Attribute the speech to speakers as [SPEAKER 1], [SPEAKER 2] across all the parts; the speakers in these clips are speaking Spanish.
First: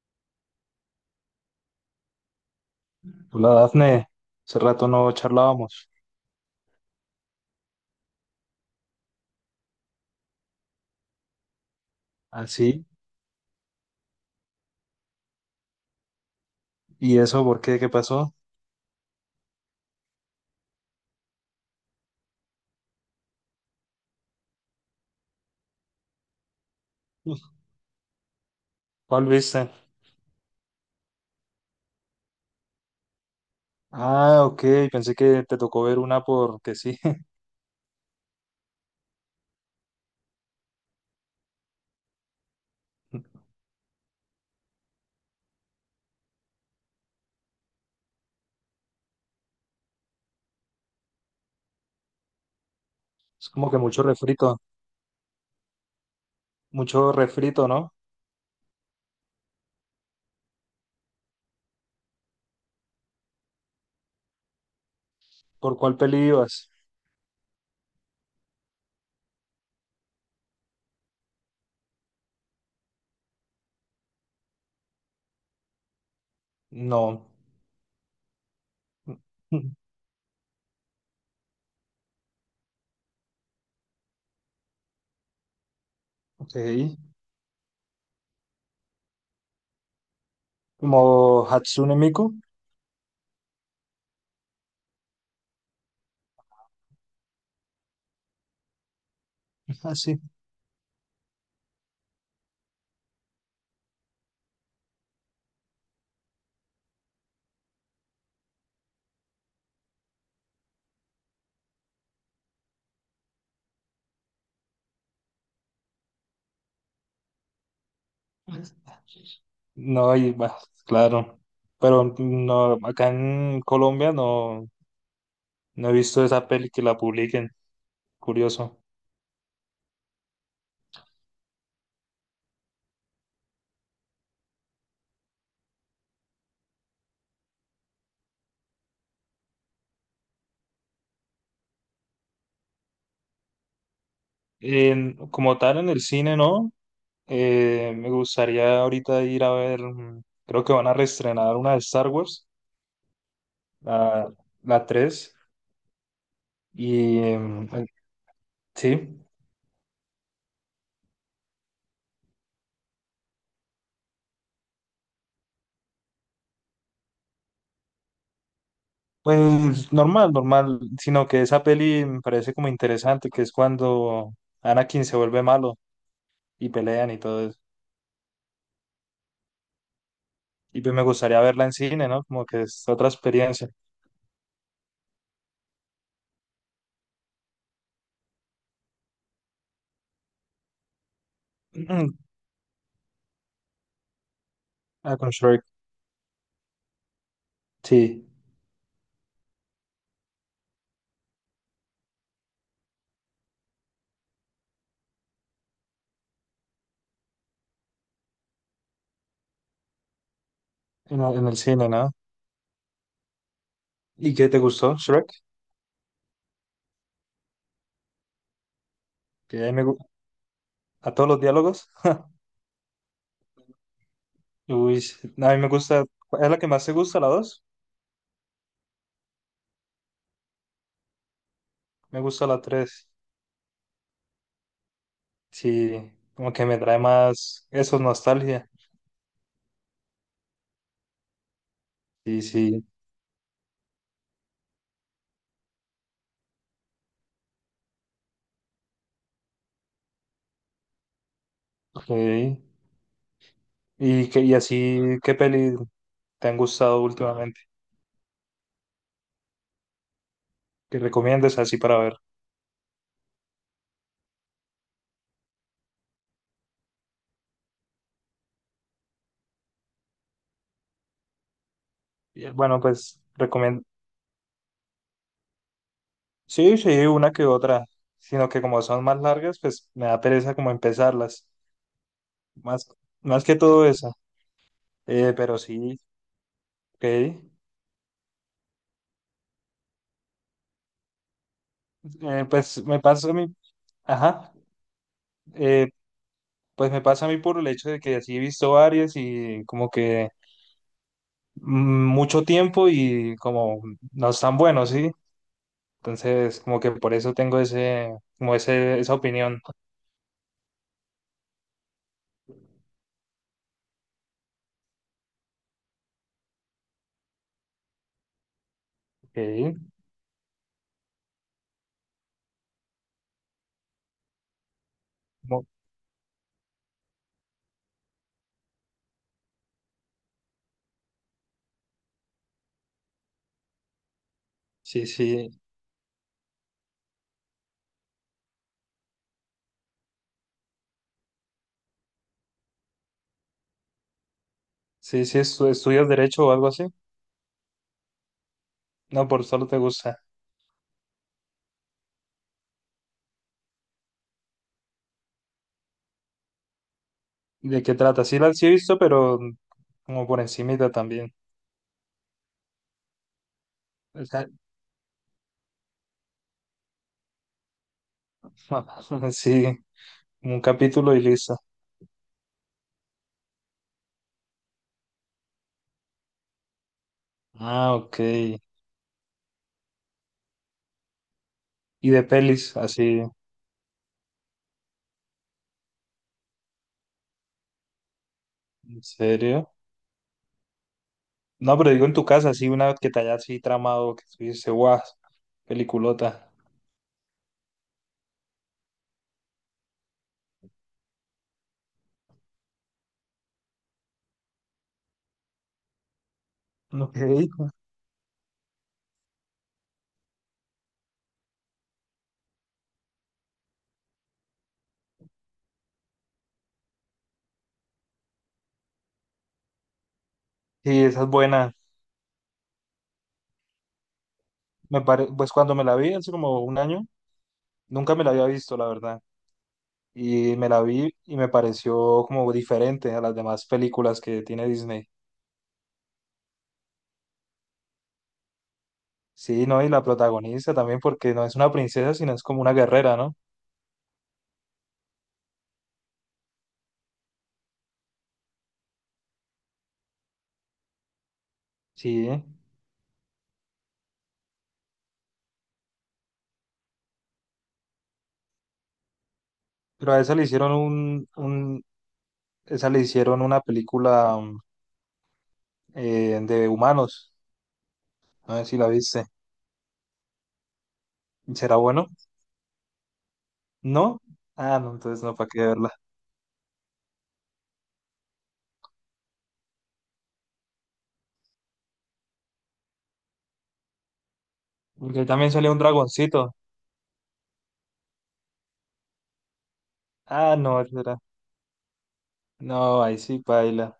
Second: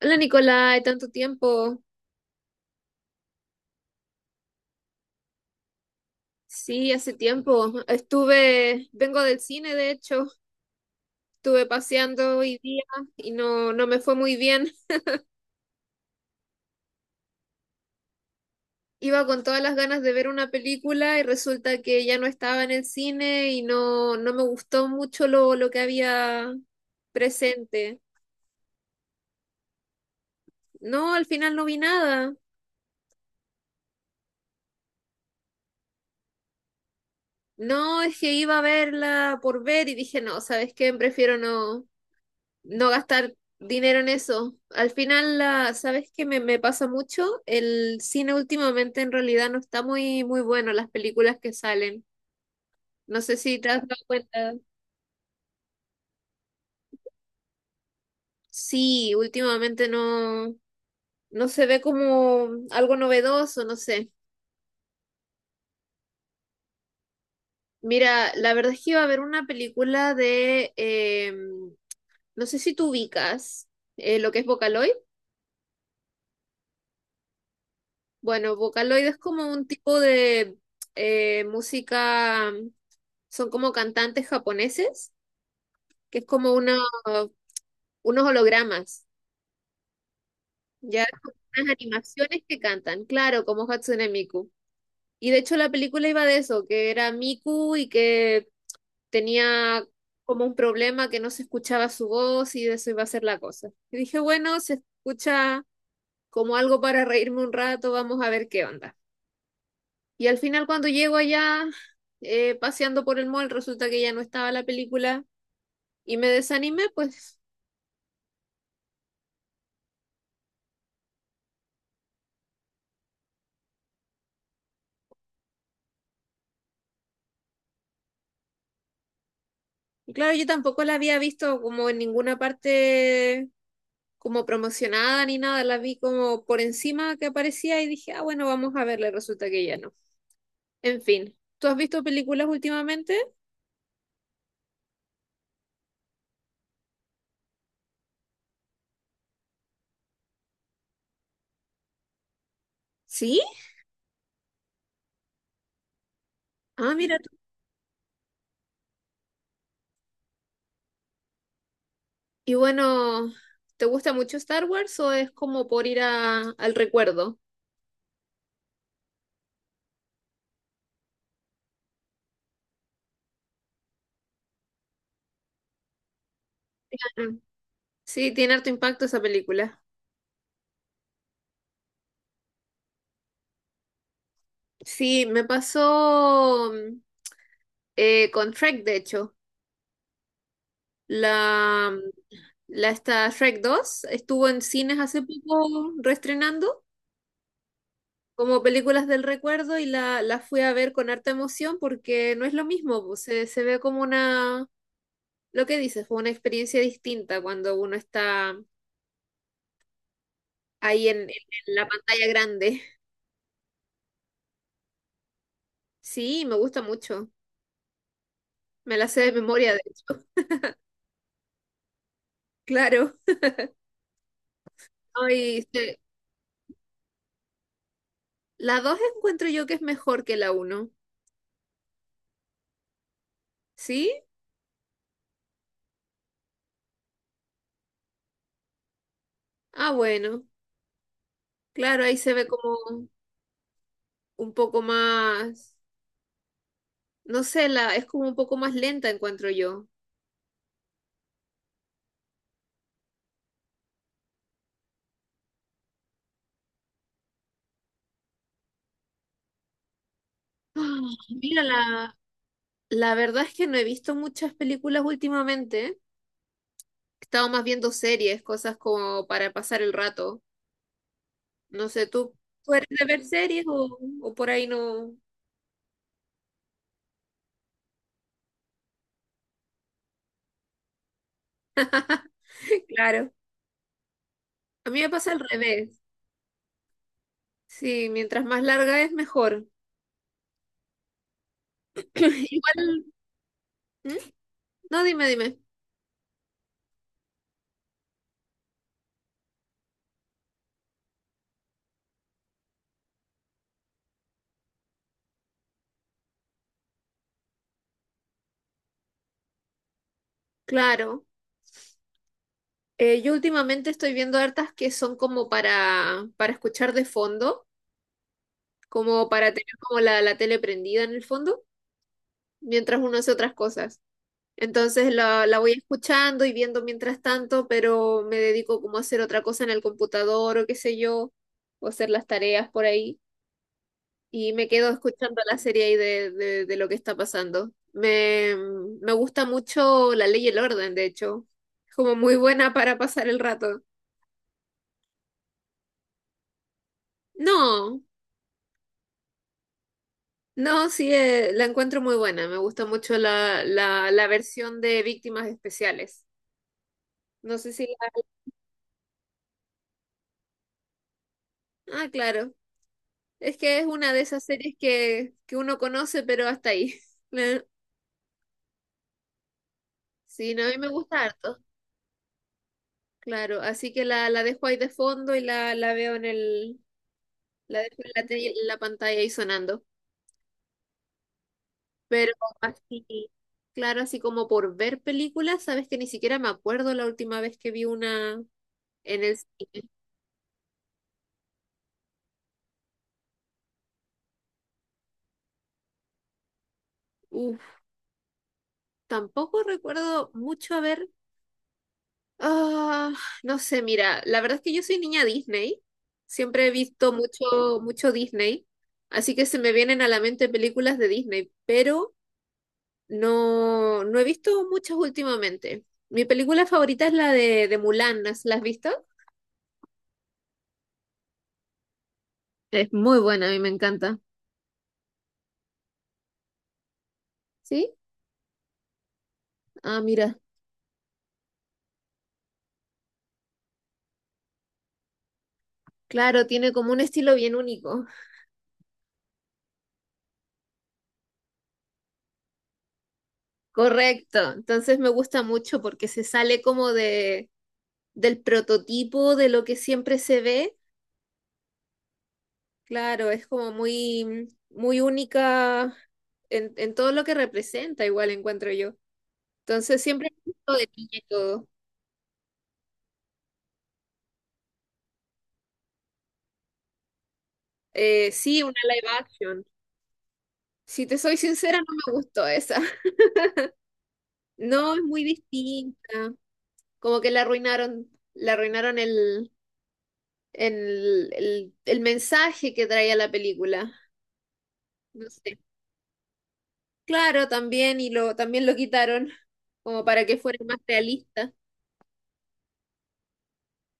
[SPEAKER 1] Hola Nicolai, tanto tiempo.
[SPEAKER 2] Hola Dafne, hace rato no charlábamos.
[SPEAKER 1] Sí, hace tiempo. Estuve, vengo del cine de hecho, estuve paseando
[SPEAKER 2] ¿Ah,
[SPEAKER 1] hoy día
[SPEAKER 2] sí?
[SPEAKER 1] y no, no me fue muy bien.
[SPEAKER 2] ¿Y eso por qué? ¿Qué pasó?
[SPEAKER 1] Iba con todas las ganas de ver una película y resulta que ya no estaba en el cine y no, no me gustó mucho lo que había presente.
[SPEAKER 2] ¿Cuál viste?
[SPEAKER 1] No, al final no vi nada.
[SPEAKER 2] Ah, ok, pensé que te tocó ver una porque sí.
[SPEAKER 1] No, es que iba a verla por ver y dije, no, ¿sabes qué? Prefiero no. No gastar dinero en eso. Al final, la, ¿sabes qué me pasa mucho? El cine últimamente en realidad no está muy, muy bueno, las películas que salen. No sé
[SPEAKER 2] Es
[SPEAKER 1] si te
[SPEAKER 2] como que
[SPEAKER 1] has dado cuenta.
[SPEAKER 2] mucho refrito, ¿no?
[SPEAKER 1] Sí, últimamente no, no se ve como algo novedoso, no sé.
[SPEAKER 2] ¿Por cuál peli ibas?
[SPEAKER 1] Mira, la verdad es que iba a ver una película de, no sé si tú ubicas lo que es Vocaloid.
[SPEAKER 2] No.
[SPEAKER 1] Bueno, Vocaloid es como un tipo de música, son como cantantes japoneses, que es como
[SPEAKER 2] Ok.
[SPEAKER 1] una, unos hologramas, ya,
[SPEAKER 2] ¿Como
[SPEAKER 1] unas
[SPEAKER 2] Hatsune Miku?
[SPEAKER 1] animaciones que cantan, claro, como Hatsune Miku. Y de hecho la película iba de eso, que era Miku y que tenía
[SPEAKER 2] Así.
[SPEAKER 1] como un problema que no se escuchaba su voz y de eso iba a ser la cosa. Y dije, bueno, se escucha como algo para reírme un rato, vamos a ver qué onda. Y al final cuando llego allá, paseando por el mall, resulta que ya no estaba la película y me desanimé, pues.
[SPEAKER 2] No, y bah, claro. Pero no, acá en Colombia no, no he visto esa peli que la publiquen. Curioso.
[SPEAKER 1] Y claro, yo tampoco la había visto como en ninguna parte como promocionada ni nada, la vi como por encima que aparecía y dije, ah, bueno, vamos a verla, y resulta que ya no. En fin, ¿tú has visto películas últimamente?
[SPEAKER 2] Como tal, en el cine, ¿no? Me gustaría ahorita ir a ver, mm, creo que van a reestrenar una de Star Wars,
[SPEAKER 1] Sí.
[SPEAKER 2] la, la 3
[SPEAKER 1] Ah, mira
[SPEAKER 2] y
[SPEAKER 1] tú.
[SPEAKER 2] sí,
[SPEAKER 1] Y bueno, ¿te gusta mucho Star Wars o es como por ir a- al recuerdo?
[SPEAKER 2] pues normal, normal, sino que esa peli me parece como interesante, que es cuando Anakin se vuelve malo y pelean y
[SPEAKER 1] Mm.
[SPEAKER 2] todo eso.
[SPEAKER 1] Sí, tiene harto impacto esa película.
[SPEAKER 2] Y pues me gustaría verla en cine, ¿no? Como que es otra experiencia.
[SPEAKER 1] Sí, me pasó con Shrek, de hecho. La, La está Shrek dos estuvo en cines
[SPEAKER 2] Ah,
[SPEAKER 1] hace
[SPEAKER 2] con Shrek,
[SPEAKER 1] poco reestrenando
[SPEAKER 2] sí,
[SPEAKER 1] como películas del recuerdo y la fui a ver con harta emoción porque no es lo mismo, pues, se ve como una, lo que dices, fue una experiencia distinta cuando uno está ahí
[SPEAKER 2] en el
[SPEAKER 1] en la
[SPEAKER 2] cine, ¿no?
[SPEAKER 1] pantalla grande.
[SPEAKER 2] ¿Y qué te gustó, Shrek?
[SPEAKER 1] Sí, me gusta mucho, me la sé de
[SPEAKER 2] Que
[SPEAKER 1] memoria,
[SPEAKER 2] ahí
[SPEAKER 1] de
[SPEAKER 2] me, gu-
[SPEAKER 1] hecho,
[SPEAKER 2] A todos los diálogos.
[SPEAKER 1] claro.
[SPEAKER 2] Uy, sí, a mí
[SPEAKER 1] Ay,
[SPEAKER 2] me
[SPEAKER 1] se-
[SPEAKER 2] gusta, es la que más te gusta, la dos.
[SPEAKER 1] la 2 encuentro yo que es mejor que la uno.
[SPEAKER 2] Me gusta la tres.
[SPEAKER 1] ¿Sí?
[SPEAKER 2] Sí, como que me trae más eso, nostalgia.
[SPEAKER 1] Ah, bueno, claro, ahí se
[SPEAKER 2] Sí,
[SPEAKER 1] ve
[SPEAKER 2] sí.
[SPEAKER 1] como un poco más. No sé, la, es como un poco más lenta, encuentro yo.
[SPEAKER 2] Ok. Y así, ¿qué peli te han gustado últimamente?
[SPEAKER 1] Ah,
[SPEAKER 2] Que recomiendes
[SPEAKER 1] mira,
[SPEAKER 2] así para ver.
[SPEAKER 1] la verdad es que no he visto muchas películas últimamente. He estado más viendo series, cosas como para pasar el rato. No sé, ¿tú
[SPEAKER 2] Bueno,
[SPEAKER 1] eres de
[SPEAKER 2] pues
[SPEAKER 1] ver series
[SPEAKER 2] recomiendo.
[SPEAKER 1] o por ahí no?
[SPEAKER 2] Sí, sí, una que otra. Sino que como son más largas, pues me da pereza como empezarlas. Más,
[SPEAKER 1] Claro.
[SPEAKER 2] más que todo esa.
[SPEAKER 1] A mí me pasa al
[SPEAKER 2] Pero sí,
[SPEAKER 1] revés.
[SPEAKER 2] ok.
[SPEAKER 1] Sí, mientras más larga es mejor.
[SPEAKER 2] Pues me
[SPEAKER 1] Igual,
[SPEAKER 2] pasa a mí.
[SPEAKER 1] ¿mm?
[SPEAKER 2] Ajá.
[SPEAKER 1] No, dime, dime.
[SPEAKER 2] Eh, Pues me pasa a mí por el hecho de que así he visto varias y como que mm, mucho tiempo y como no están buenos, ¿sí? Entonces, como que por eso tengo ese, esa opinión.
[SPEAKER 1] Claro. Yo últimamente estoy viendo hartas que son como para escuchar de fondo, como para tener
[SPEAKER 2] Ok,
[SPEAKER 1] como la tele prendida en el fondo, mientras uno hace otras cosas. Entonces la
[SPEAKER 2] como-
[SPEAKER 1] voy escuchando y viendo mientras tanto, pero me dedico como a hacer otra cosa en el computador o qué sé yo, o hacer las tareas por ahí, y me quedo
[SPEAKER 2] Sí,
[SPEAKER 1] escuchando
[SPEAKER 2] sí,
[SPEAKER 1] la serie ahí de lo que está pasando. Me gusta mucho La Ley y el Orden, de hecho. Es como muy buena para pasar el rato.
[SPEAKER 2] sí, sí, estudias derecho o algo así.
[SPEAKER 1] No,
[SPEAKER 2] No, por solo te gusta.
[SPEAKER 1] no, sí, la encuentro muy buena. Me gusta mucho la versión de víctimas especiales. No sé
[SPEAKER 2] ¿De
[SPEAKER 1] si
[SPEAKER 2] qué
[SPEAKER 1] la...
[SPEAKER 2] trata? Sí, la sí he visto, pero como por encimita también.
[SPEAKER 1] Ah, claro. Es que es una de
[SPEAKER 2] O
[SPEAKER 1] esas
[SPEAKER 2] sea,
[SPEAKER 1] series que uno conoce, pero hasta ahí. La-
[SPEAKER 2] sí,
[SPEAKER 1] Sí,
[SPEAKER 2] un
[SPEAKER 1] no, a mí me
[SPEAKER 2] capítulo y
[SPEAKER 1] gusta
[SPEAKER 2] listo.
[SPEAKER 1] harto. Claro, así que la dejo ahí de fondo y la veo en el... La
[SPEAKER 2] Ah,
[SPEAKER 1] dejo en la, tele-
[SPEAKER 2] ok.
[SPEAKER 1] en la pantalla ahí sonando.
[SPEAKER 2] Y de
[SPEAKER 1] Pero
[SPEAKER 2] pelis,
[SPEAKER 1] así,
[SPEAKER 2] así,
[SPEAKER 1] claro, así como por ver películas, sabes que ni siquiera me acuerdo la última vez que vi una
[SPEAKER 2] ¿en
[SPEAKER 1] en el
[SPEAKER 2] serio?
[SPEAKER 1] cine.
[SPEAKER 2] No, pero digo en tu casa, sí, una que te hayas así tramado, que tú dices, guau, peliculota.
[SPEAKER 1] Uf, tampoco recuerdo mucho haber. Ah, no sé, mira, la verdad es que yo soy niña Disney, siempre he visto
[SPEAKER 2] Ok.
[SPEAKER 1] mucho, mucho Disney, así que se me vienen a la mente películas de Disney, pero no, no he visto muchas últimamente. Mi película favorita es la de Mulan, ¿la has visto?
[SPEAKER 2] Sí, esa es buena.
[SPEAKER 1] Es muy buena, a mí me encanta.
[SPEAKER 2] Me pare... Pues cuando me la vi hace como un año,
[SPEAKER 1] ¿Sí?
[SPEAKER 2] nunca me la había visto, la verdad.
[SPEAKER 1] Ah, mira,
[SPEAKER 2] Y me la vi y me pareció como diferente a las demás películas que tiene Disney.
[SPEAKER 1] claro, tiene como un estilo bien único.
[SPEAKER 2] Sí, ¿no? Y la protagonista también, porque no es una princesa, sino es como una guerrera, ¿no?
[SPEAKER 1] Correcto, entonces me gusta mucho porque se sale como de, del prototipo de lo que siempre se ve.
[SPEAKER 2] Sí.
[SPEAKER 1] Claro, es como muy, muy única en todo lo que representa, igual encuentro yo. Entonces
[SPEAKER 2] Pero a
[SPEAKER 1] siempre
[SPEAKER 2] esa le
[SPEAKER 1] me gustó
[SPEAKER 2] hicieron
[SPEAKER 1] de niña y todo.
[SPEAKER 2] un... Esa le hicieron una película de humanos. No
[SPEAKER 1] Sí,
[SPEAKER 2] sé si
[SPEAKER 1] una
[SPEAKER 2] la
[SPEAKER 1] live
[SPEAKER 2] viste.
[SPEAKER 1] action. Si te soy
[SPEAKER 2] ¿Será
[SPEAKER 1] sincera, no
[SPEAKER 2] bueno?
[SPEAKER 1] me gustó esa.
[SPEAKER 2] ¿No? Ah, no,
[SPEAKER 1] No, es
[SPEAKER 2] entonces
[SPEAKER 1] muy
[SPEAKER 2] no, ¿para qué verla?
[SPEAKER 1] distinta. Como que la arruinaron el mensaje que traía la película.
[SPEAKER 2] Porque
[SPEAKER 1] No
[SPEAKER 2] también
[SPEAKER 1] sé.
[SPEAKER 2] salió un dragoncito.
[SPEAKER 1] Claro, también, también lo quitaron como para que
[SPEAKER 2] Ah,
[SPEAKER 1] fuera más
[SPEAKER 2] no, ese era.
[SPEAKER 1] realista.
[SPEAKER 2] No, ahí sí, paila.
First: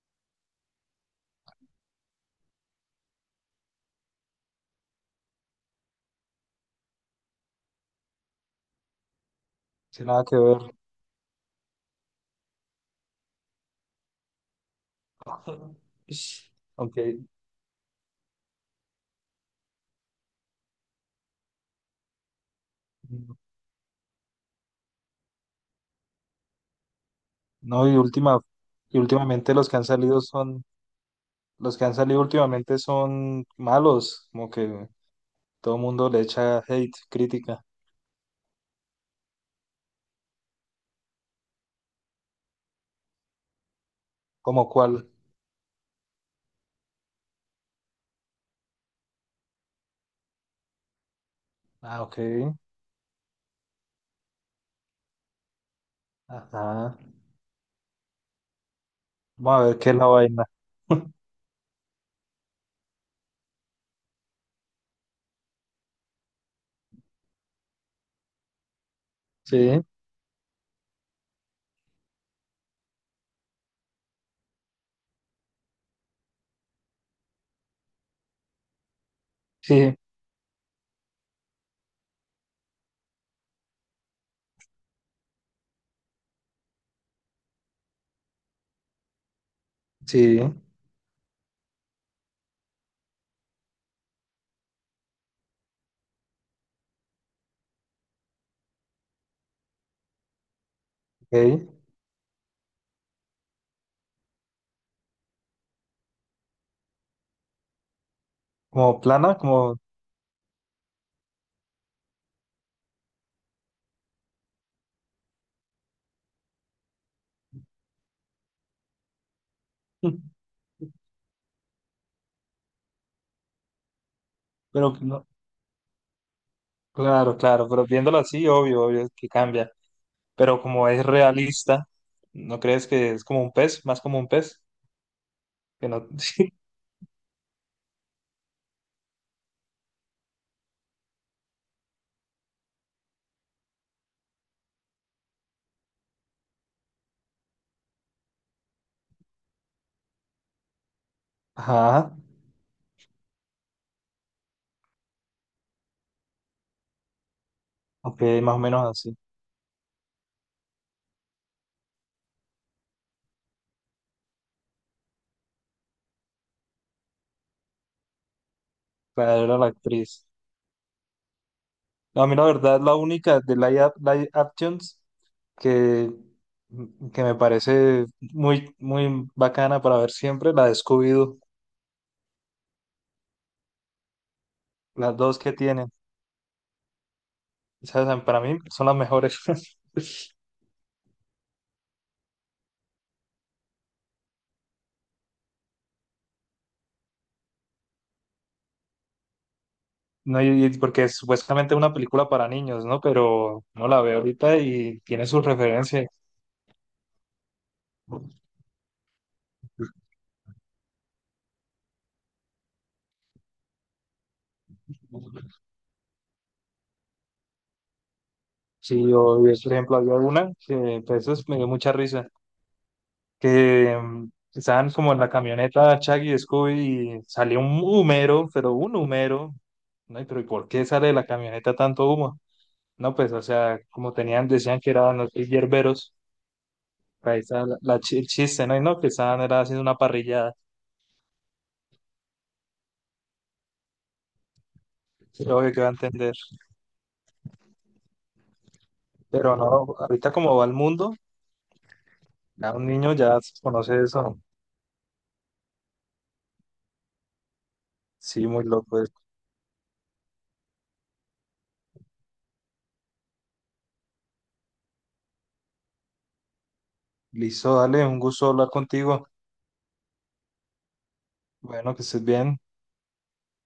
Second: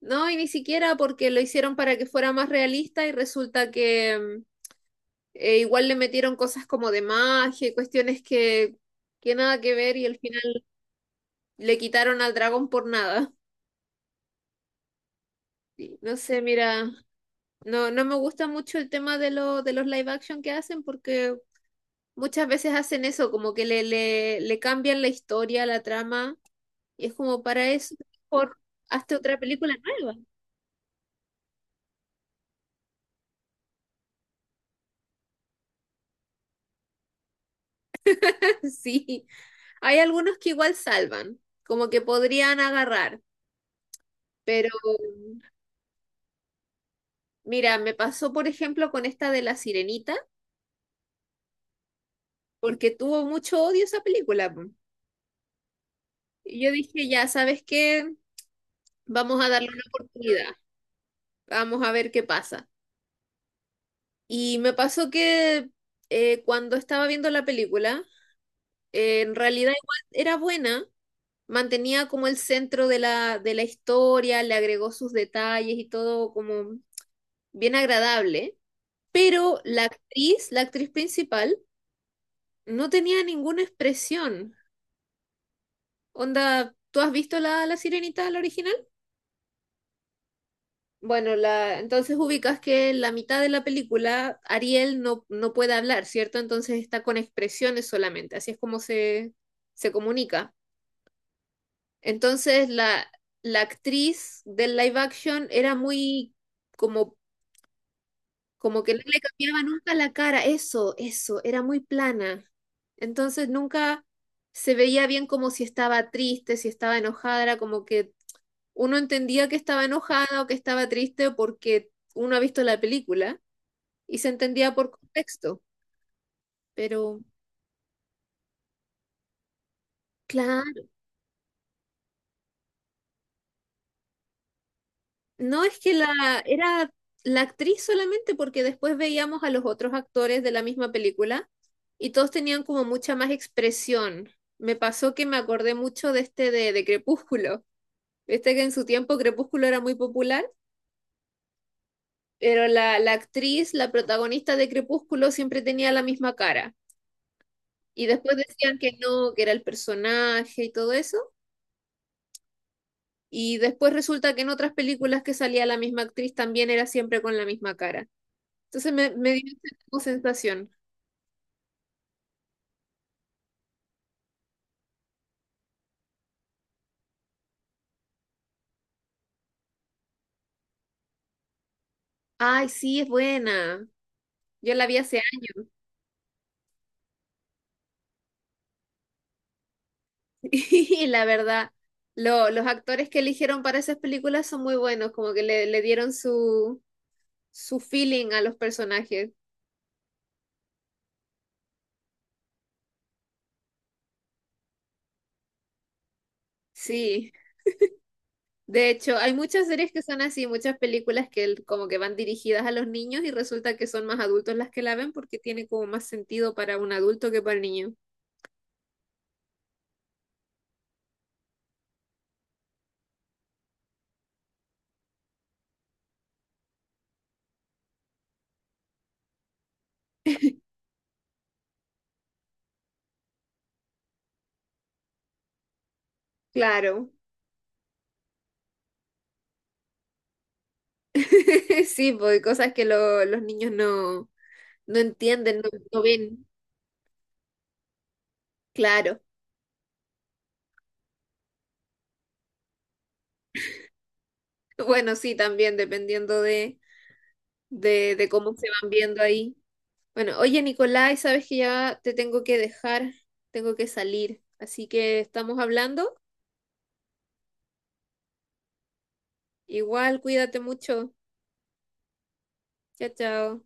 [SPEAKER 1] No, y ni siquiera porque lo hicieron para que fuera más realista y resulta que igual le metieron cosas como de magia y cuestiones que nada que ver y
[SPEAKER 2] Sin
[SPEAKER 1] al
[SPEAKER 2] nada que ver.
[SPEAKER 1] final le quitaron al dragón por nada. Y no sé, mira,
[SPEAKER 2] Aunque,
[SPEAKER 1] no, no me gusta mucho el tema de, lo, de los live action que hacen porque muchas veces hacen eso, como que le cambian la historia, la trama y es como para
[SPEAKER 2] no,
[SPEAKER 1] eso, por
[SPEAKER 2] y
[SPEAKER 1] hazte otra
[SPEAKER 2] últimamente los
[SPEAKER 1] película
[SPEAKER 2] que han
[SPEAKER 1] nueva.
[SPEAKER 2] salido son, los que han salido últimamente son malos, como que todo el mundo le echa hate, crítica.
[SPEAKER 1] Sí, hay algunos que igual salvan, como que podrían agarrar, pero
[SPEAKER 2] ¿Cómo cuál?
[SPEAKER 1] mira, me pasó por ejemplo con esta de La Sirenita,
[SPEAKER 2] Ah, ok.
[SPEAKER 1] porque tuvo mucho odio esa película. Po. Y yo
[SPEAKER 2] Ajá.
[SPEAKER 1] dije, ya, ¿sabes qué? Vamos a
[SPEAKER 2] Vamos a
[SPEAKER 1] darle
[SPEAKER 2] ver
[SPEAKER 1] una
[SPEAKER 2] qué es la vaina.
[SPEAKER 1] oportunidad, vamos a ver qué pasa. Y me pasó que cuando estaba viendo la película, en realidad
[SPEAKER 2] Sí,
[SPEAKER 1] igual era buena, mantenía como el centro de de la historia, le agregó sus detalles y todo como bien agradable. Pero
[SPEAKER 2] sí,
[SPEAKER 1] la actriz principal, no tenía ninguna expresión. Onda, ¿tú has visto la Sirenita, la original?
[SPEAKER 2] sí, ok.
[SPEAKER 1] Bueno, la, entonces ubicas que en la mitad de la película Ariel no, no puede hablar, ¿cierto? Entonces está con expresiones solamente, así es como se comunica. Entonces la actriz del live action era muy como. Como que
[SPEAKER 2] Como
[SPEAKER 1] no le
[SPEAKER 2] plana,
[SPEAKER 1] cambiaba
[SPEAKER 2] como...
[SPEAKER 1] nunca la cara, eso, era muy plana. Entonces nunca se veía bien como si estaba triste, si estaba enojada, era como que uno entendía que estaba enojada o que estaba triste porque uno ha visto la película y se entendía por
[SPEAKER 2] Pero no,
[SPEAKER 1] contexto. Pero,
[SPEAKER 2] claro, claro, pero viéndolo así, obvio, obvio que cambia. Pero
[SPEAKER 1] claro,
[SPEAKER 2] como es realista, ¿no crees que es como un pez? Más como un pez.
[SPEAKER 1] no es
[SPEAKER 2] Que
[SPEAKER 1] que
[SPEAKER 2] no...
[SPEAKER 1] la
[SPEAKER 2] sí,
[SPEAKER 1] era la actriz solamente porque después veíamos a los otros actores de la misma película y todos tenían como mucha más expresión. Me pasó que me acordé mucho de este de Crepúsculo. Viste que en su tiempo Crepúsculo era muy popular,
[SPEAKER 2] ajá,
[SPEAKER 1] pero la actriz, la protagonista de Crepúsculo siempre tenía la misma cara. Y
[SPEAKER 2] ok,
[SPEAKER 1] después
[SPEAKER 2] más o
[SPEAKER 1] decían
[SPEAKER 2] menos
[SPEAKER 1] que
[SPEAKER 2] así.
[SPEAKER 1] no, que era el personaje y todo eso. Y después resulta que en otras películas que salía la misma actriz también era siempre con la misma cara. Entonces me dio
[SPEAKER 2] Claro, era la
[SPEAKER 1] esa como
[SPEAKER 2] actriz.
[SPEAKER 1] sensación.
[SPEAKER 2] No, a mí la verdad, la única de live actions que, mm, que me parece muy, muy bacana para ver siempre, la de Scooby-Doo.
[SPEAKER 1] Ay, sí, es buena. Yo la vi
[SPEAKER 2] Las
[SPEAKER 1] hace
[SPEAKER 2] dos
[SPEAKER 1] años.
[SPEAKER 2] que tienen, ¿sabes? Para mí son las mejores.
[SPEAKER 1] Y la verdad, lo- los actores que eligieron para esas películas son muy buenos, como que le, dieron su, su feeling a los personajes.
[SPEAKER 2] No, y porque es supuestamente una película para niños, ¿no? Pero no la veo ahorita y tiene sus referencias.
[SPEAKER 1] Sí, de hecho, hay muchas series que son así, muchas películas que el- como que van dirigidas a los niños y resulta que son más adultos las que la ven porque tiene como más sentido para un adulto que para el niño.
[SPEAKER 2] Sí, yo, por ejemplo, había una que pues, me dio mucha risa, que mm, estaban como en la camioneta Chucky y Scooby y salió un humero, pero un humero. No, y, pero ¿y por qué sale de la camioneta tanto humo? No, pues, o sea, como tenían, decían que eran los hierberos,
[SPEAKER 1] Claro.
[SPEAKER 2] ahí está el chiste, ¿no? Y no, que estaban era haciendo una parrillada,
[SPEAKER 1] Sí, porque cosas que lo- los niños no, no
[SPEAKER 2] es
[SPEAKER 1] entienden, no
[SPEAKER 2] obvio que va a
[SPEAKER 1] no
[SPEAKER 2] entender.
[SPEAKER 1] ven. Claro.
[SPEAKER 2] Pero no, ahorita como va el mundo. Ya un niño ya conoce eso.
[SPEAKER 1] Bueno, sí, también dependiendo de
[SPEAKER 2] Sí,
[SPEAKER 1] cómo
[SPEAKER 2] muy
[SPEAKER 1] se van
[SPEAKER 2] loco. Eh.
[SPEAKER 1] viendo ahí. Bueno, oye, Nicolás, sabes que ya te tengo que dejar, tengo que salir. Así que estamos hablando.
[SPEAKER 2] Listo, dale, un gusto hablar contigo.
[SPEAKER 1] Igual, cuídate mucho.
[SPEAKER 2] Bueno, que estés bien.
[SPEAKER 1] Chao, chao.